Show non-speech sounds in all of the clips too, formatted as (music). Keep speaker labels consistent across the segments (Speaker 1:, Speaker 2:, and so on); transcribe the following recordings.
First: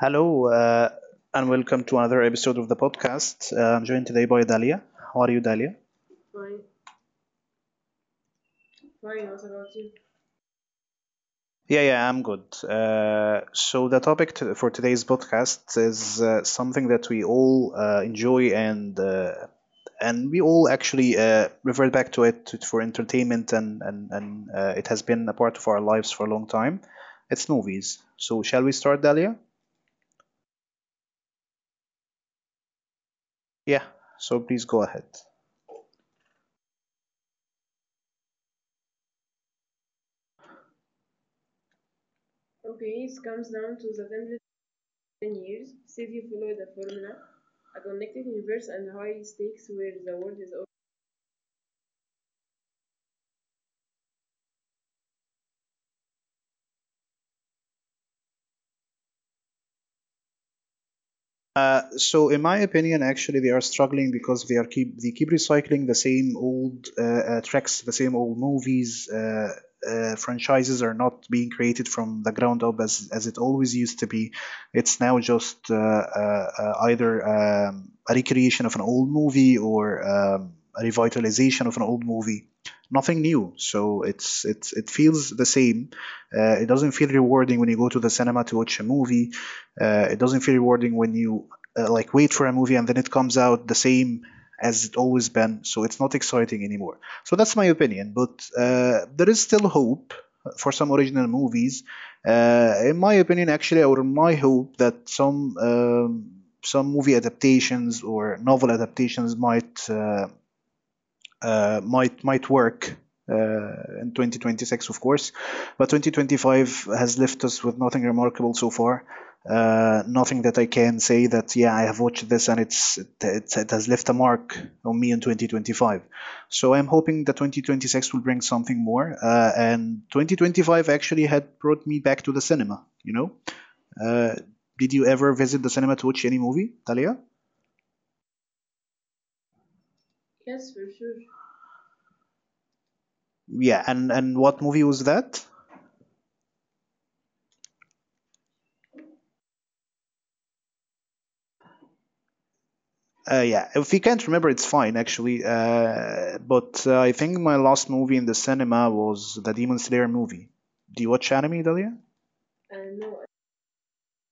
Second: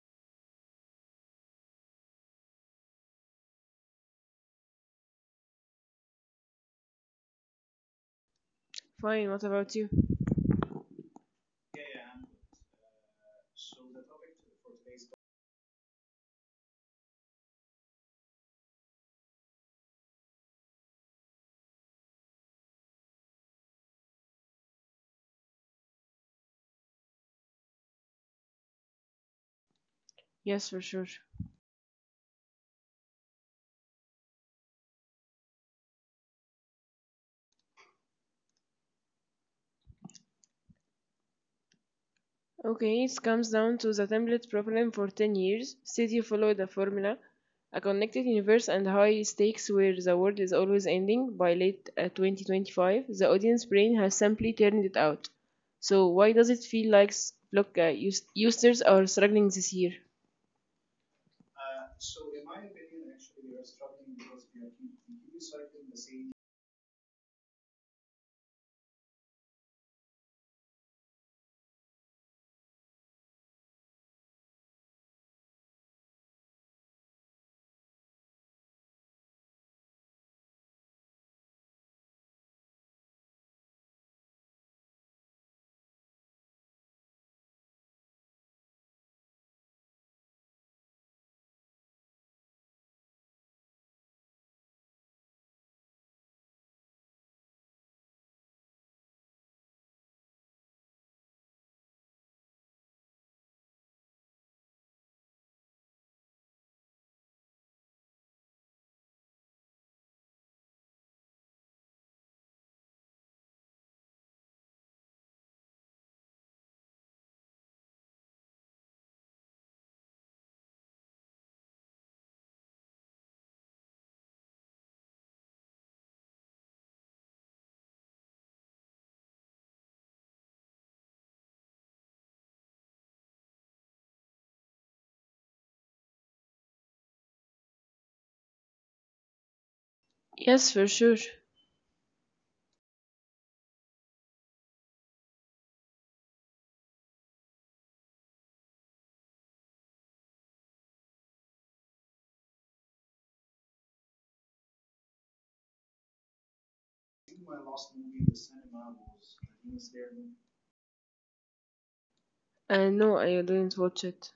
Speaker 1: Hello. And welcome to another episode of the podcast. I'm joined today by Dalia. How are you, Dalia?
Speaker 2: Fine, what about you?
Speaker 1: Yeah, yeah, I'm good. So the for today's podcast is something that we all enjoy and we all actually revert back to it for entertainment and it has been a part of our lives for a long time. It's movies. So shall we start, Dalia?
Speaker 2: Yes, for sure.
Speaker 1: Yeah. So please go ahead.
Speaker 2: Okay, it comes down to the template problem for 10 years. City followed a formula, a connected universe and high stakes where the world is always ending. By late 2025, the audience brain has simply turned it out. So why does it feel like are struggling this year?
Speaker 1: So in my opinion, actually, they are struggling because they keep recycling the same old tracks, the same old movies. Franchises are not being created from the ground up as it always used to be. It's now just either a recreation of an old movie or a revitalization of an old movie. Nothing new. So it feels the same. It doesn't feel rewarding when you go to the cinema to watch a movie. It doesn't feel rewarding when you like wait for a movie and then it comes out the same as it always been. So it's not exciting anymore. So that's my opinion. But there is still hope for some original movies. In my opinion, actually, or my hope that some some movie adaptations or novel adaptations might work in 2026, of course. But 2025 has left us with nothing remarkable so far. Nothing that I can say that yeah I have watched this and it has left a mark on me in 2025. So I'm hoping that 2026 will bring something more. And 2025 actually had brought me back to the cinema. You know, uh, did you ever visit the cinema to watch any movie, Talia?
Speaker 2: Yes, for sure.
Speaker 1: Yeah, and what movie was that? Yeah, if you can't remember, it's fine actually. But I think my last movie in the cinema was the Demon Slayer movie. Do you watch anime, Dalia?
Speaker 2: No, I didn't watch it.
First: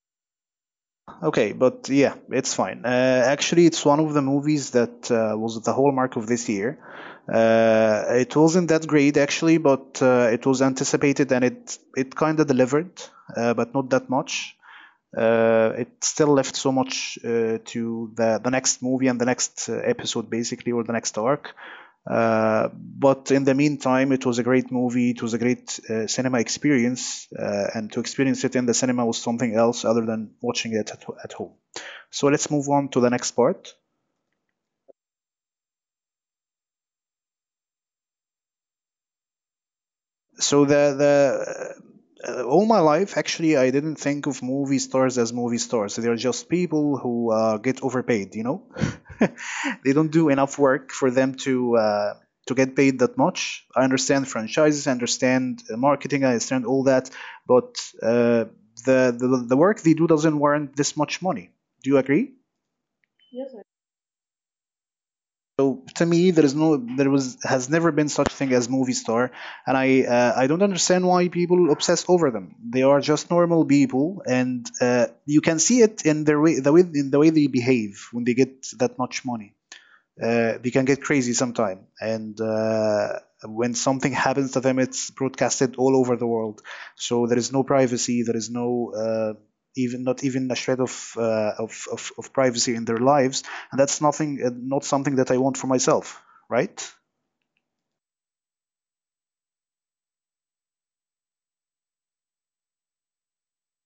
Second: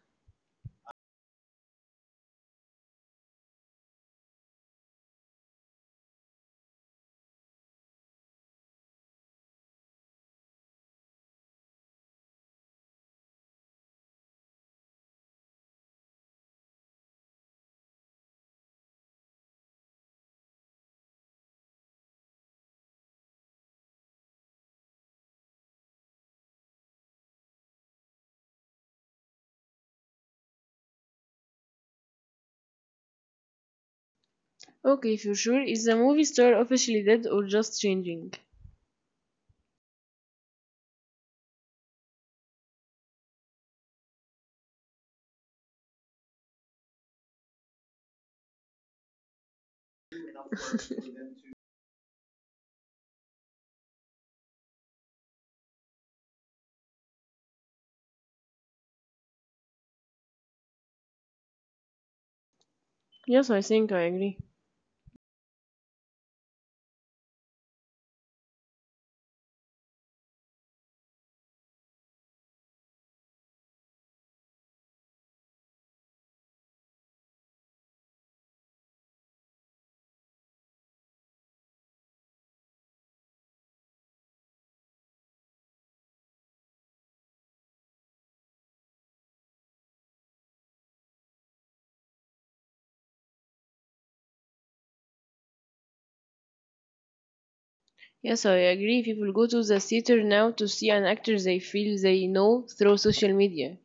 Speaker 1: Okay, but yeah, it's fine. Actually, it's one of the movies that was the hallmark of this year. It wasn't that great actually, but it was anticipated and it kind of delivered, but not that much. It still left so much to the next movie and the next episode, basically, or the next arc. But in the meantime, it was a great movie. It was a great cinema experience, and to experience it in the cinema was something else other than watching it at home. So let's move on to the next part.
Speaker 2: Okay, for sure. Is the movie star officially dead or just changing?
Speaker 1: So the all my life actually I didn't think of movie stars as movie stars. So they're just people who get overpaid, you know. (laughs) They don't do enough work for them to get paid that much. I understand franchises, I understand marketing, I understand all that, but uh, the work they do doesn't warrant this much money. Do you agree?
Speaker 2: Yes, I think I agree.
Speaker 1: So to me, there is no, there was has never been such thing as movie star, and I don't understand why people obsess over them. They are just normal people, and you can see it in the way they behave when they get that much money. They can get crazy sometime. And When something (laughs) happens to them, it's broadcasted all over the world. So there is no privacy. There is no even not even a shred of privacy in their lives, and that's nothing. Not something that I want for myself, right?
Speaker 2: Yes, I agree. People go to the theater now to see an actor they feel they know through social media.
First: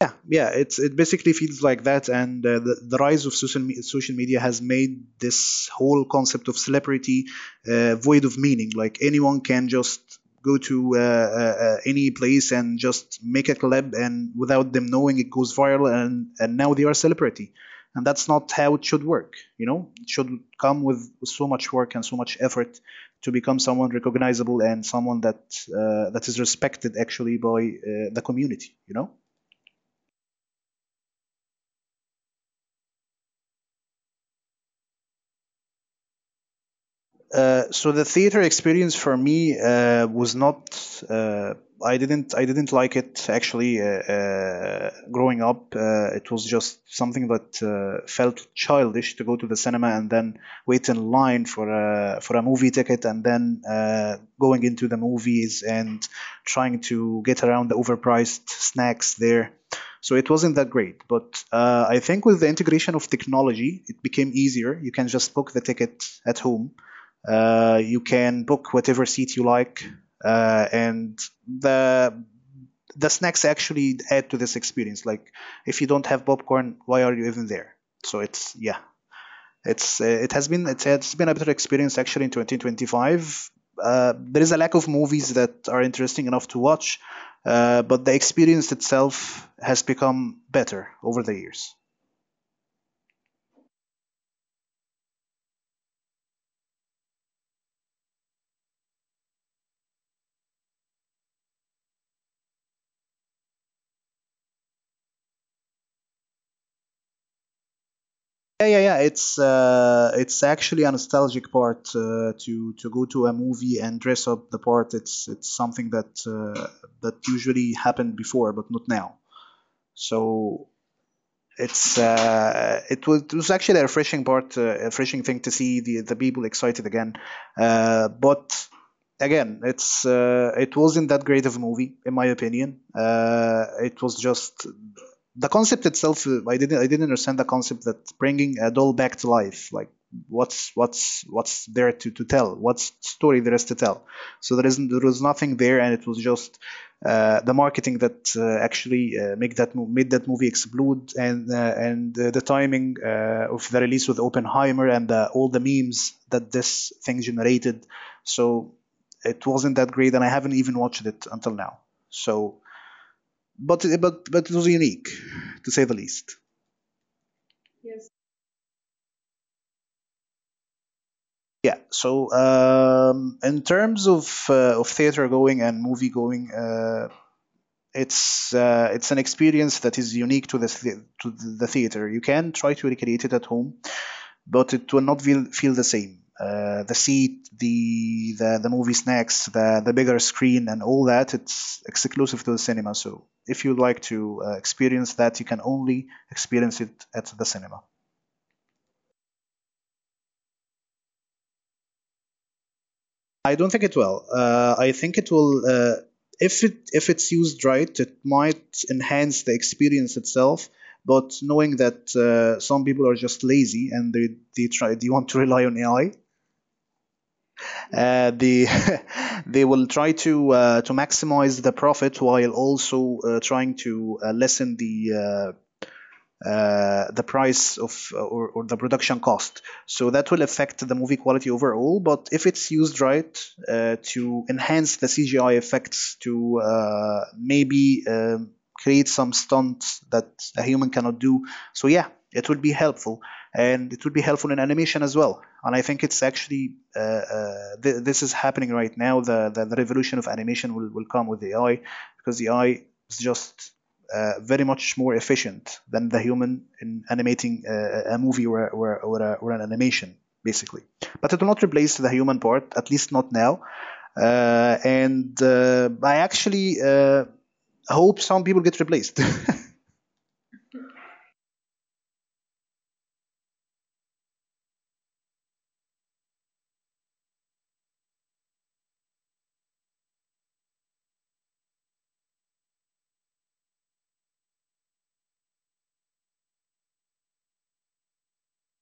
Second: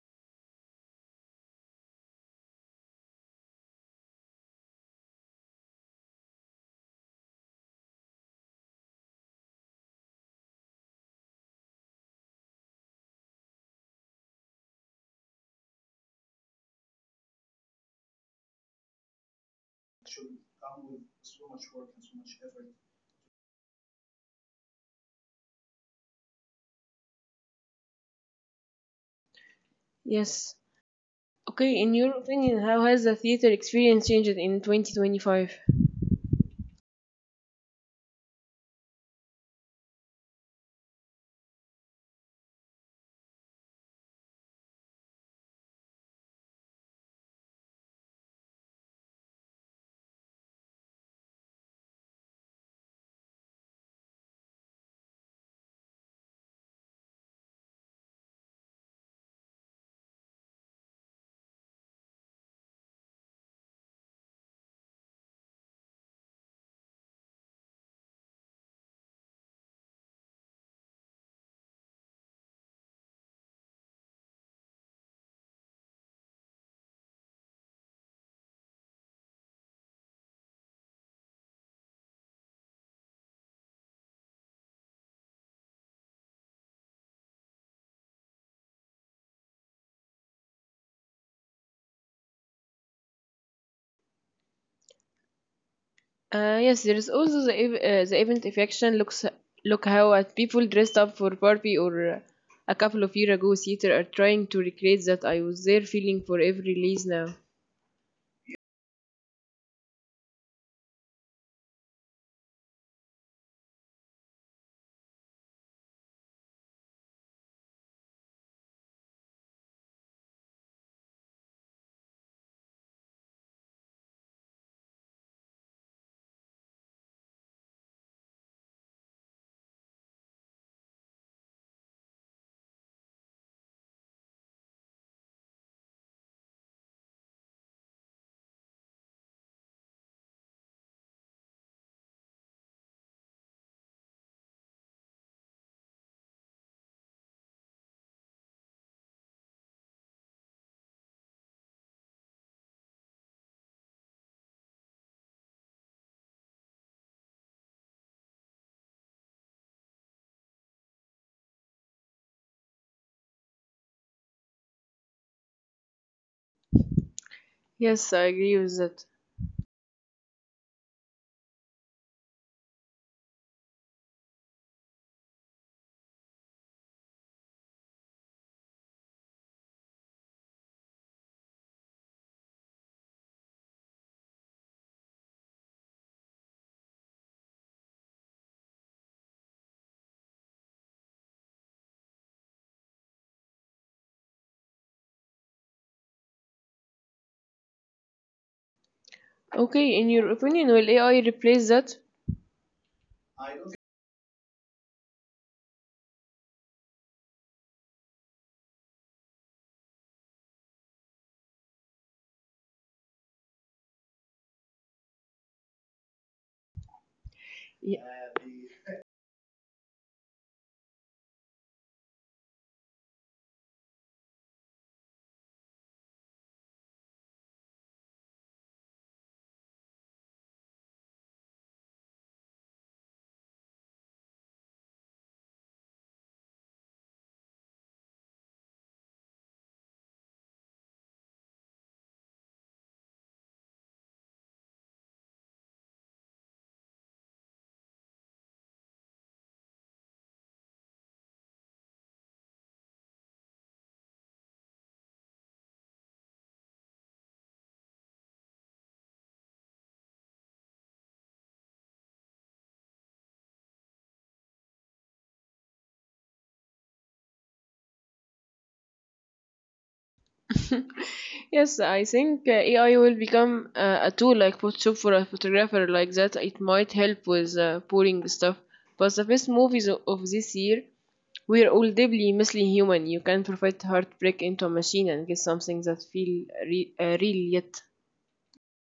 Speaker 1: Yeah, yeah, it's it basically feels like that, and the rise of social media has made this whole concept of celebrity void of meaning. Like anyone can just go to any place and just make a collab, and without them knowing, it goes viral, and now they are celebrity, and that's not how it should work. You know, it should come with so much work and so much effort to become someone recognizable and someone that that is respected actually by the community, you know.
Speaker 2: Yes. Okay, in your opinion, how has the theater experience changed in 2025?
Speaker 1: So the theater experience for me was not. Uh, I didn't like it actually. Growing up, it was just something that felt childish to go to the cinema and then wait in line for a movie ticket and then going into the movies and trying to get around the overpriced snacks there. So it wasn't that great. But I think with the integration of technology, it became easier. You can just book the ticket at home. You can book whatever seat you like, and the the snacks actually add to this experience. Like, if you don't have popcorn, why are you even there? So it's yeah, it's it has been it's been a better experience actually in 2025. There is a lack of movies that are interesting enough to watch, but the experience itself has become better over the years.
Speaker 2: Yes, there is also the event affection. Look how at people dressed up for Barbie or a couple of years ago theater are trying to recreate that I was there feeling for every release now.
Speaker 1: Yeah, yeah, yeah. It's actually a nostalgic part to go to a movie and dress up the part. It's something that that usually happened before, but not now. So it was actually a refreshing part, a refreshing thing to see the people excited again. But again, it wasn't that great of a movie in my opinion. It was just the concept itself. I didn't understand the concept that bringing a doll back to life. Like what's there to tell? What's story there is to tell? So there was nothing there, and it was just the marketing that actually make that made that movie explode, and the timing of the release with Oppenheimer and all the memes that this thing generated. So it wasn't that great, and I haven't even watched it until now. So, but it was unique, to say the least.
Speaker 2: Yes, I agree with that.
Speaker 1: Yeah. So in terms of theater going and movie going, it's an experience that is unique to to the theater. You can try to recreate it at home, but it will not feel the same. Uh, the movie snacks, the bigger screen, and all that, it's exclusive to the cinema. So if you'd like to experience that, you can only experience it at the cinema.
Speaker 2: Okay, in your opinion, will AI replace that?
Speaker 1: I don't think it will. If it if it's used right, it might enhance the experience itself. But knowing that some people are just lazy and they want to rely on AI, they (laughs) they will try to maximize the profit while also trying to lessen uh, the price of or the production cost. So that will affect the movie quality overall. But if it's used right to enhance the CGI effects, to maybe create some stunts that a human cannot do, so yeah, it would be helpful, and it would be helpful in animation as well. And I think it's actually this is happening right now. The the revolution of animation will come with AI because AI is just very much more efficient than the human in animating a movie or an animation, basically. But it will not replace the human part, at least not now. And I actually hope some people get replaced. (laughs)
Speaker 2: (laughs) Yes, I think AI will become a tool like Photoshop for a photographer like that. It might help with pouring stuff. But the best movies of this year were all deeply mostly human. You can provide heartbreak into a machine and get something that feel re- real yet.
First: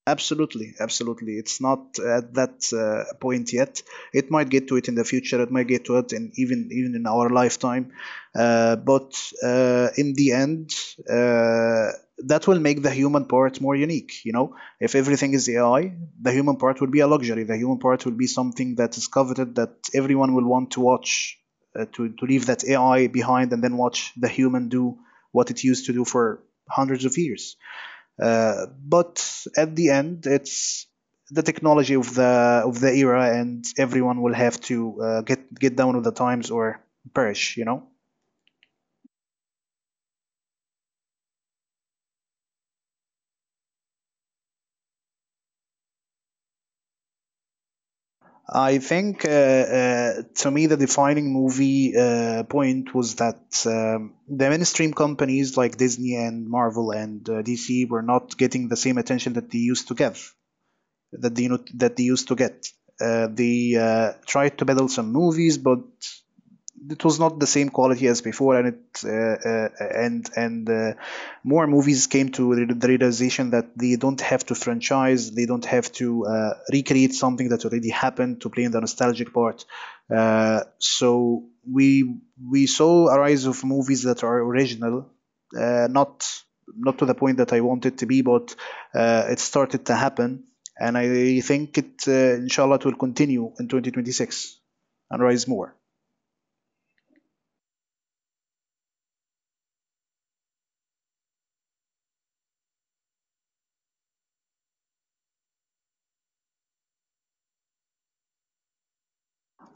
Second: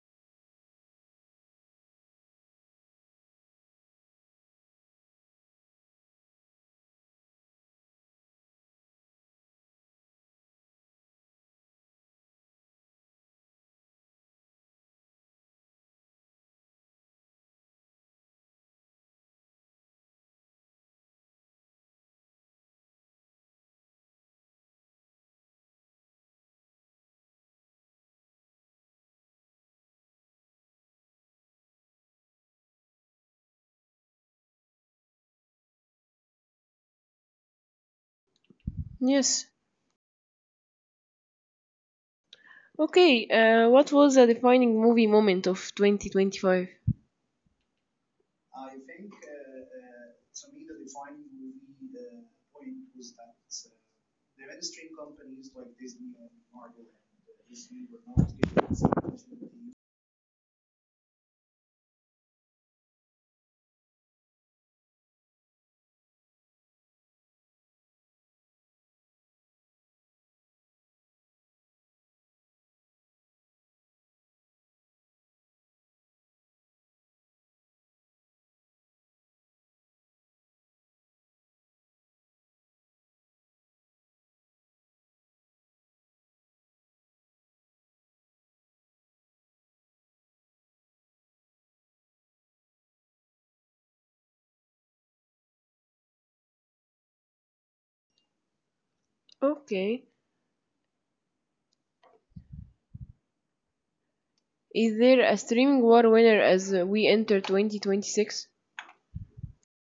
Speaker 1: Absolutely, absolutely. It's not at that point yet. It might get to it in the future. It might get to it, and even in our lifetime. But in the end, uh, that will make the human part more unique. You know, if everything is AI, the human part will be a luxury. The human part will be something that is coveted, that everyone will want to watch, to leave that AI behind and then watch the human do what it used to do for hundreds of years. But at the end, it's the technology of the era, and everyone will have to get down with the times or perish, you know.
Speaker 2: Yes. Okay, what was the defining movie moment of 2025?
Speaker 1: I think to me the defining movie point was that the mainstream companies like Disney and Marvel and DC were not getting the same attention that they used to give that they that they used to get. They tried to peddle some movies, but it was not the same quality as before, and it and more movies came to the realization that they don't have to franchise, they don't have to recreate something that already happened to play in the nostalgic part. So we we saw a rise of movies that are original, uh, not not to the point that I want it to be, but it started to happen, and I think it inshallah it will continue in 2026 and raise more.
Speaker 2: Okay. Is there a streaming war winner as we enter 2026?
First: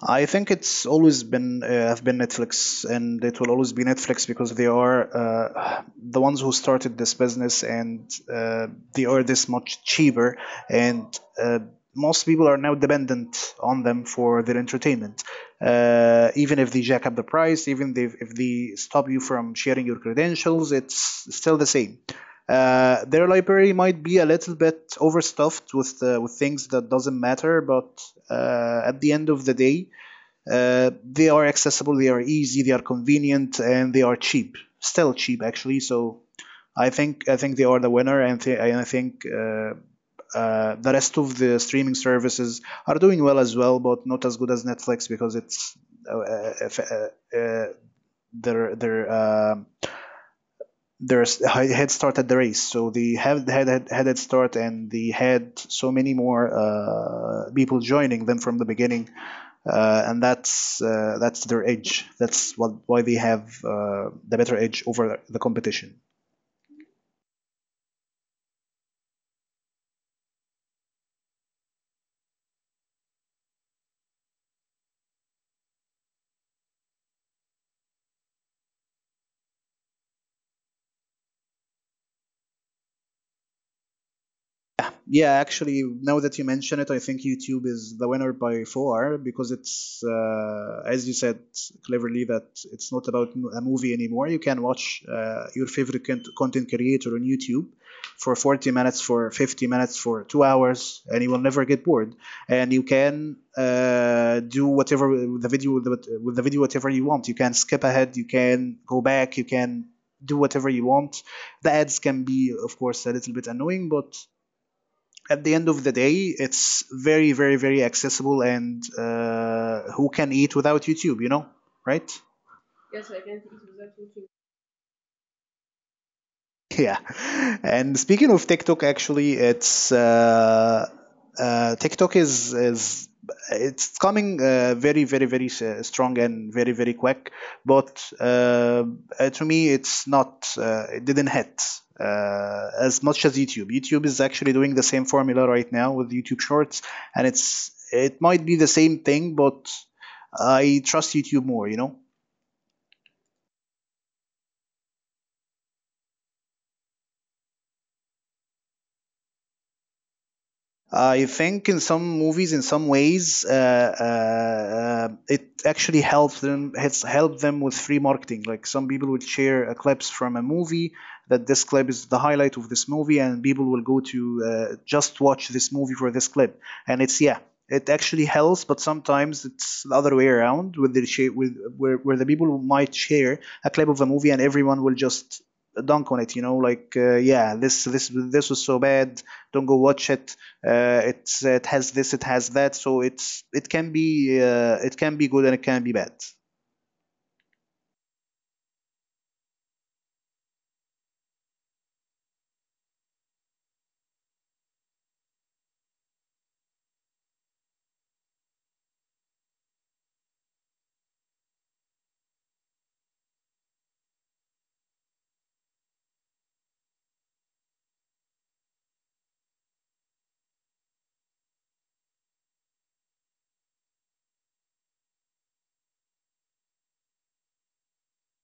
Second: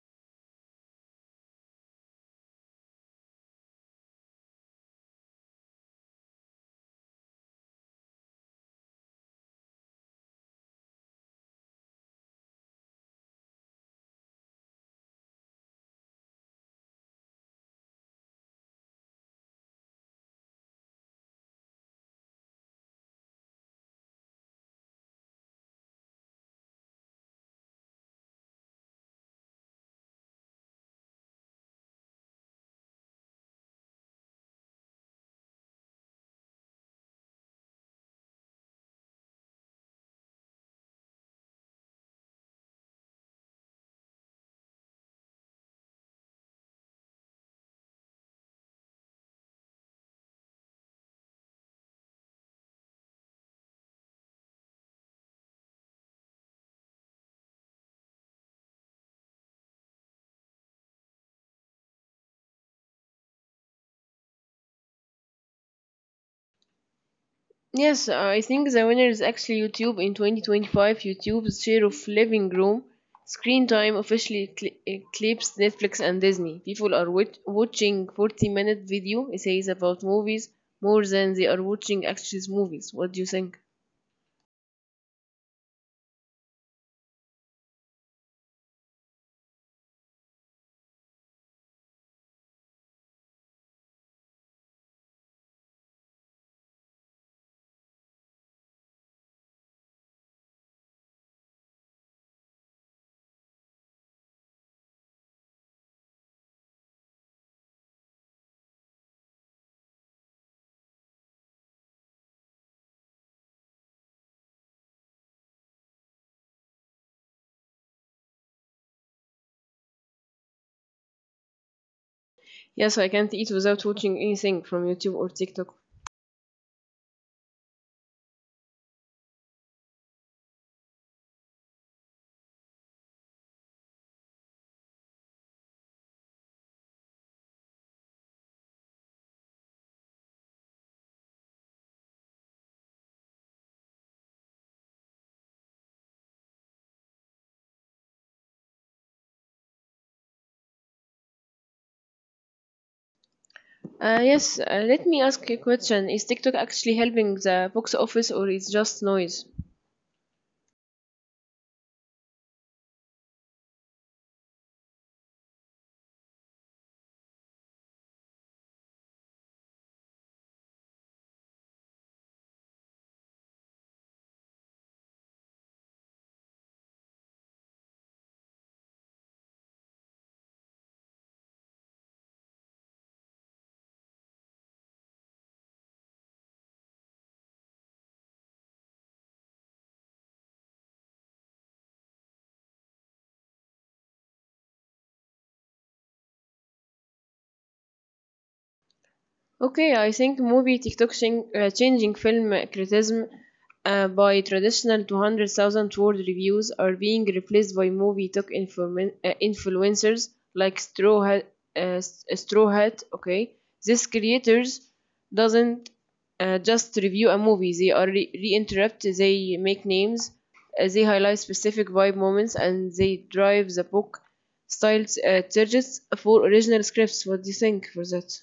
Speaker 1: I think it's always been Netflix, and it will always be Netflix because they are the ones who started this business, and they are this much cheaper, and uh, most people are now dependent on them for their entertainment. Even if they jack up the price, if they stop you from sharing your credentials, it's still the same. Their library might be a little bit overstuffed with things that doesn't matter, but at the end of the day, they are accessible, they are easy, they are convenient, and they are cheap. Still cheap, actually. So I think they are the winner, and I think the rest of the streaming services are doing well as well, but not as good as Netflix because it's uh, uh, uh, uh, their there's had started the race, so they have had had had head start, and they had so many more people joining them from the beginning, and that's their edge. Why they have the better edge over the competition.
Speaker 2: Yes, I think the winner is actually YouTube in 2025. YouTube's share of living room screen time officially eclipsed Netflix and Disney. People are watching 40-minute video essays about movies more than they are watching actual movies. What do you think?
Speaker 1: Yeah, actually, now that you mention it, I think YouTube is the winner by far because as you said cleverly, that it's not about a movie anymore. You can watch your favorite content creator on YouTube for 40 minutes, for 50 minutes, for 2 hours, and you will never get bored. And you can do whatever with the video whatever you want. You can skip ahead, you can go back, you can do whatever you want. The ads can be, of course, a little bit annoying, but at the end of the day, it's very, very, very accessible and who can eat without YouTube, right?
Speaker 2: Yes, I can't eat without watching anything from YouTube or TikTok.
Speaker 1: (laughs) Yeah. And speaking of TikTok, actually, it's TikTok is it's coming very very strong and very very quick. But uh, to me, it's not. It didn't hit as much as YouTube. YouTube is actually doing the same formula right now with YouTube Shorts, and it might be the same thing, but I trust YouTube more. You know.
Speaker 2: Yes, let me ask a question. Is TikTok actually helping the box office or is just noise?
Speaker 1: I think in some movies, in some ways, it actually helps them. It's helped them with free marketing. Like some people will share clips from a movie that this clip is the highlight of this movie, and people will go to just watch this movie for this clip. And it's yeah, it actually helps, but sometimes it's the other way around, with where the people might share a clip of a movie, and everyone will just dunk on it. You know, like yeah, this was so bad. Don't go watch it. It has this, it has that, so it can be it can be good and it can be bad.
Speaker 2: Okay, I think movie TikTok changing film criticism by traditional 200,000 word reviews are being replaced by movie TikTok influencers like Straw Hat, Straw Hat. Okay, these creators doesn't just review a movie; they are re-interrupt. They make names, they highlight specific vibe moments, and they drive the book style targets for original scripts. What do you think for that?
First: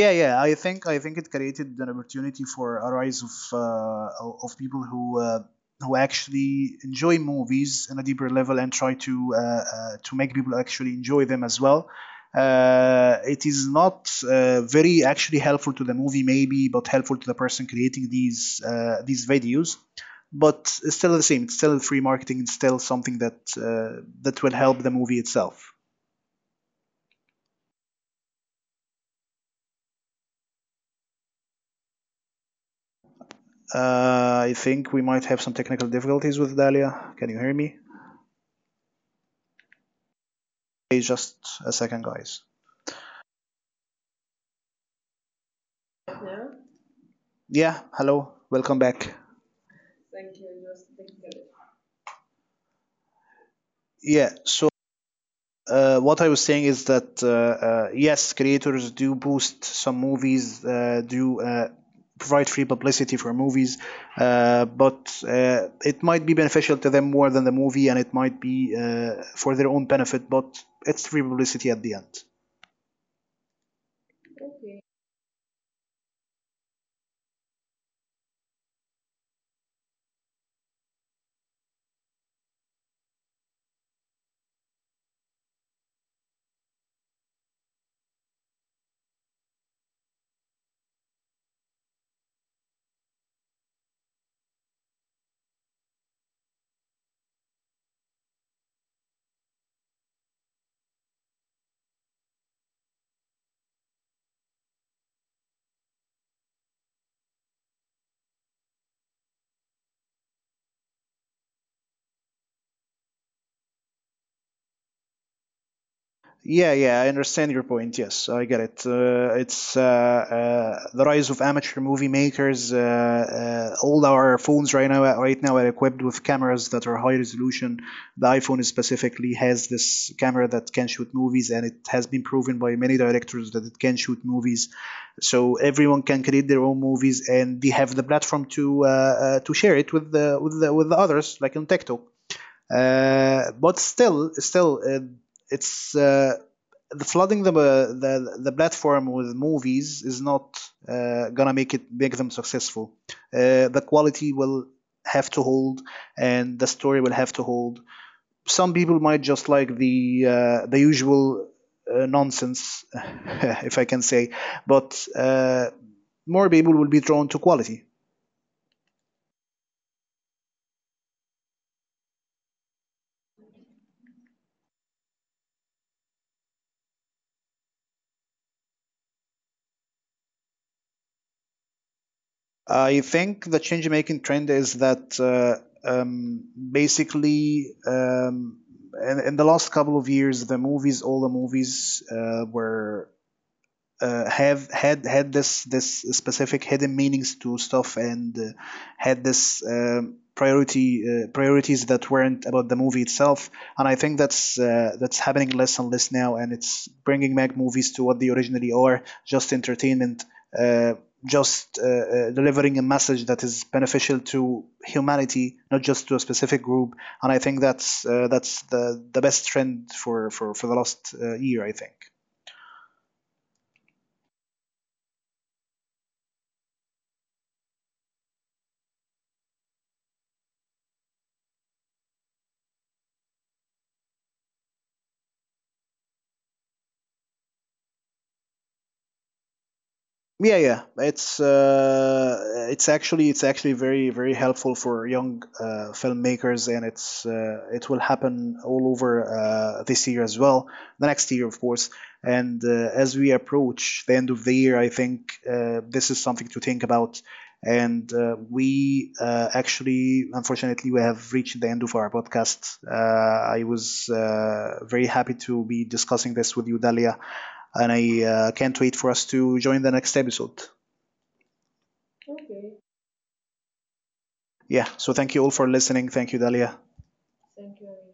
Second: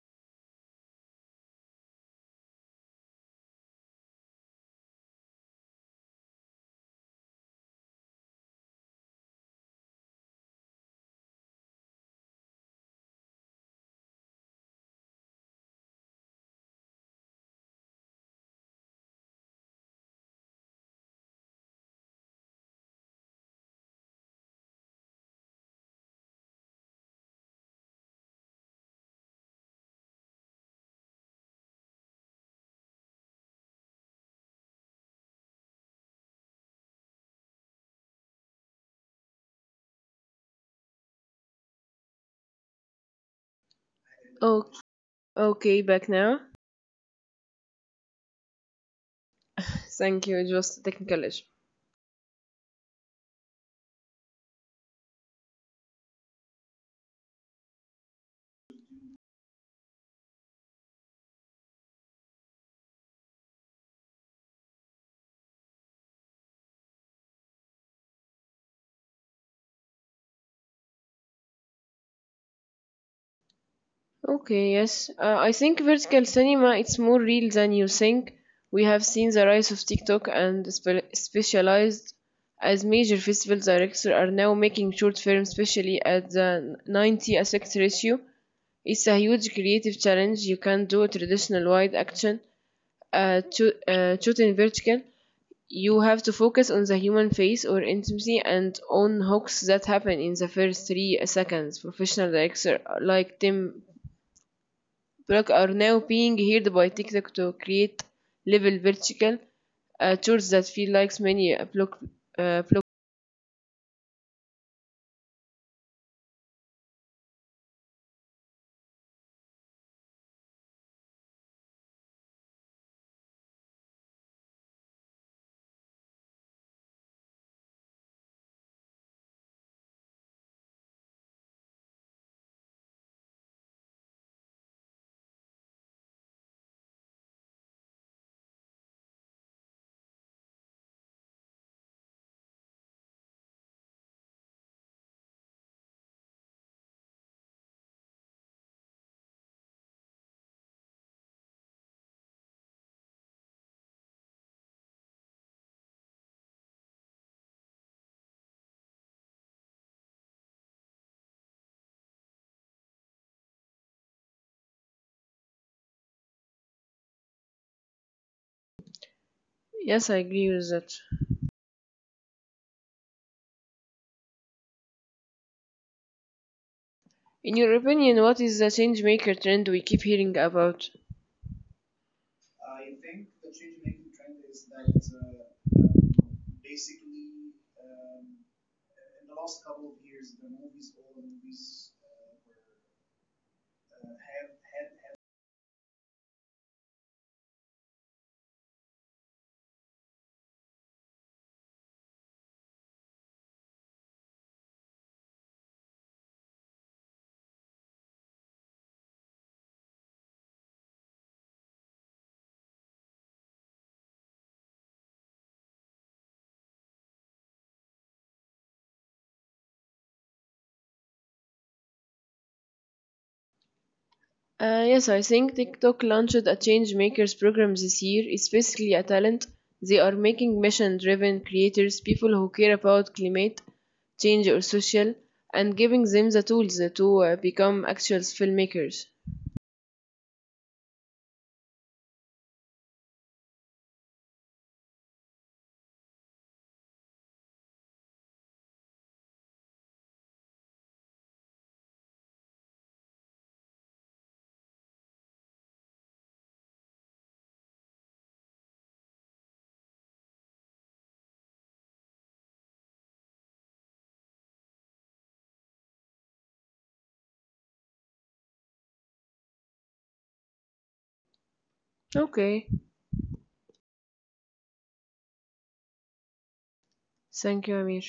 Speaker 1: Yeah, yeah. I think it created an opportunity for a rise of people who actually enjoy movies on a deeper level and try to make people actually enjoy them as well. It is not very actually helpful to the movie, maybe, but helpful to the person creating these videos. But it's still the same. It's still free marketing. It's still something that that will help the movie itself. I think we might have some technical difficulties with Dahlia. Can you hear me? Hey, just a second, guys.
Speaker 2: Okay, back now.
Speaker 1: Yeah, hello, welcome back.
Speaker 2: Thank you. It was a technical issue.
Speaker 1: Yeah, so what I was saying is that yes, creators do boost some movies, do provide free publicity for movies, but it might be beneficial to them more than the movie, and it might be for their own benefit, but it's free publicity at the end.
Speaker 2: Okay, yes. I think vertical cinema it's more real than you think. We have seen the rise of TikTok and specialized as major festival directors are now making short films, especially at the 90 aspect ratio. It's a huge creative challenge. You can't do traditional wide action shot in vertical. You have to focus on the human face or intimacy and on hooks that happen in the first 3 seconds. Professional directors like Tim Block are now being hired by TikTok to create level vertical tours that feel like many block.
Speaker 1: Yeah, yeah, I understand your point. Yes, I get it. It's The rise of amateur movie makers. All our phones right now, are equipped with cameras that are high resolution. The iPhone specifically has this camera that can shoot movies, and it has been proven by many directors that it can shoot movies. So everyone can create their own movies, and they have the platform to share it with with the others, like on TikTok. But still, still, it's the flooding the platform with movies is not gonna make them successful. The quality will have to hold, and the story will have to hold. Some people might just like the usual nonsense, (laughs) if I can say, but more people will be drawn to quality.
Speaker 2: Yes, I agree with that. In your opinion, what is the change maker trend we keep hearing about?
Speaker 1: I think the change making trend is that um, basically in the last couple of years, the movies, all the movies were have had had this specific hidden meanings to stuff and had this priority priorities that weren't about the movie itself. And I think that's happening less and less now, and it's bringing back movies to what they originally are, just entertainment. Uh, just uh, uh, delivering a message that is beneficial to humanity, not just to a specific group. And I think that's the best trend for the last year, I think.
Speaker 2: Yes, I think TikTok launched a Change Makers program this year. It's basically a talent. They are making mission driven creators, people who care about climate change or social, and giving them the tools to become actual filmmakers.
Speaker 1: Yeah, yeah, it's actually very very helpful for young filmmakers, and it's it will happen all over this year as well, the next year of course. And as we approach the end of the year, I think this is something to think about. And uh, we uh, actually, unfortunately, we have reached the end of our podcast. I was very happy to be discussing this with you, Dalia, and I can't wait for us to join the next episode.
Speaker 2: Okay,
Speaker 1: Yeah, so thank you all for listening. Thank you, Dalia.
Speaker 2: thank you, Amir.